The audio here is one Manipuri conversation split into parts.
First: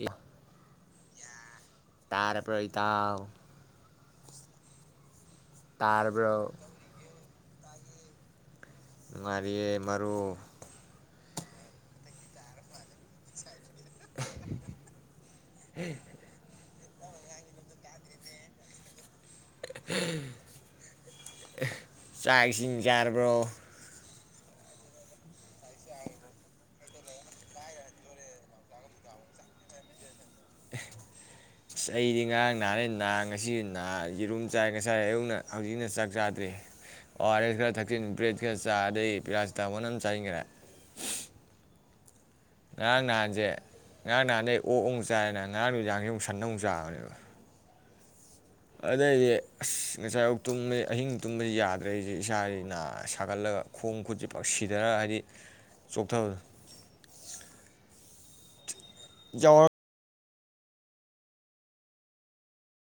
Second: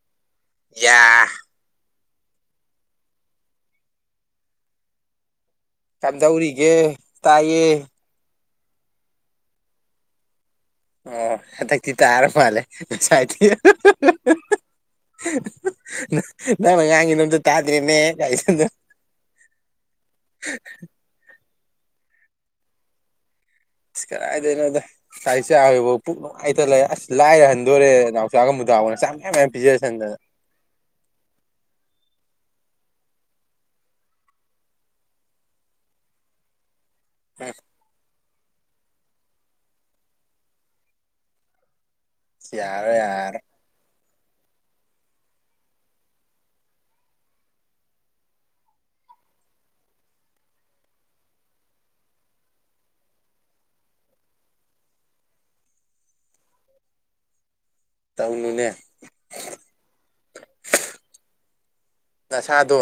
ꯏ ꯌꯥ ꯇꯔꯕ꯭ꯔ ꯏꯇꯥꯥꯎ ꯀꯝꯗꯧꯔꯤꯒꯦ ꯇꯥꯏꯌꯦ ꯅꯨꯉꯥꯏꯔꯤꯌꯦ ꯃꯔꯨꯞ ꯑꯣ ꯍꯇ ꯇ ꯑꯔ ꯃꯥꯂꯦ ꯅꯪꯅ ꯉꯥꯡꯒꯤꯗꯣ ꯑꯝꯇ ꯇꯥꯗ꯭ꯔꯦꯅꯦ ꯀꯥꯏ ꯍꯥꯏꯖꯜꯗꯅ [unintelligible] ꯆꯥꯛ ꯏꯁꯤꯡ ꯆꯥꯔꯕ꯭ꯔꯣ ꯀꯔꯥꯏꯗꯩꯅꯣꯗ [unintelligible] ꯂꯥꯏꯊ ꯂꯩꯑ ꯑꯁ ꯂꯥꯏꯔꯦ ꯍꯟꯗꯣꯔꯦ ꯅꯥꯎꯆꯥꯒ ꯃꯨꯗꯥꯕꯅ ꯆꯥꯛ ꯃꯌꯥꯝ ꯃꯌꯥꯝ ꯄꯤꯖꯔꯁꯟꯗꯅ ꯑꯁ ꯑꯩꯗꯤ ꯉꯔꯥꯡ ꯅꯍꯥꯟꯔꯦ ꯅꯥ ꯉꯁꯤ ꯌꯦꯔꯨꯝ ꯆꯥꯏ ꯉꯁꯥꯏ ꯑꯌꯨꯛꯅ ꯍꯧꯖꯤꯛꯅ ꯆꯥꯛ ꯆꯥꯗ꯭ꯔꯤ [unintelligible] ꯑꯣ ꯑꯥꯔ ꯑꯦꯖ ꯈꯔ ꯊꯛꯆꯤꯟ ꯕ꯭ꯔꯦꯠ ꯈꯔ ꯆꯥ ꯑꯗꯩ ꯄꯦꯔꯥꯁꯤꯇꯥꯃꯣꯟ ꯑꯗꯨꯝ ꯆꯥꯁꯤꯟꯈꯔꯦ ꯌꯥꯔꯔꯣꯏ ꯉꯔꯥꯡ ꯌꯥꯔꯔꯣꯏ ꯅꯍꯥꯟꯁꯦ ꯉꯔꯥꯡ ꯅꯍꯥꯟꯁꯩ ꯑꯣꯛ ꯑꯃꯨꯛ ꯆꯥꯏꯌꯦꯅ ꯉꯔꯥꯡ ꯅꯨꯃꯤꯗꯤꯡ ꯁꯟꯅ ꯑꯃꯨꯛ ꯆꯥꯕꯅꯦꯕ ꯑꯗꯩꯗꯤ ꯑꯁ ꯉꯁꯥꯏꯑꯌꯨꯛ ꯇꯨꯝꯃꯦ ꯑꯍꯤꯡ ꯇꯨꯝꯕ ꯌꯥꯗ꯭ꯔꯦ ꯑꯩ ꯏꯁꯥꯁꯦ ꯁꯥꯒꯠꯂꯒ ꯈꯣꯡ ꯈꯨꯠꯁꯤ ꯄꯛꯁꯤꯗꯅ ꯍꯥꯏꯗꯤ ꯆꯣꯛꯊꯕ ꯇꯥꯎꯅꯨꯅꯦ ꯌꯥꯎꯔꯛ ꯅꯁꯥꯗꯣ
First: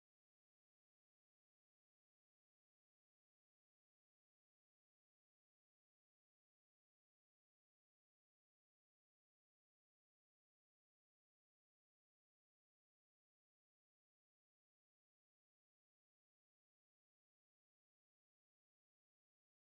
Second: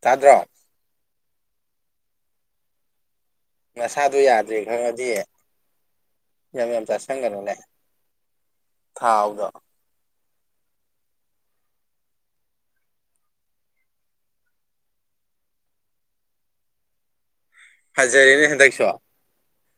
ꯇꯥꯗ꯭ꯔꯣ ꯅꯁꯥꯗꯣ ꯌꯥꯗ꯭ꯔꯦ ꯈꯪꯉꯗꯤ ꯌꯥꯝ ꯌꯥꯝ ꯆꯥꯁꯟꯒꯅꯨ ꯅꯦ ꯊꯥꯎꯗ ꯐꯖꯔꯦꯅꯦ ꯍꯦꯟꯗꯛꯁꯨ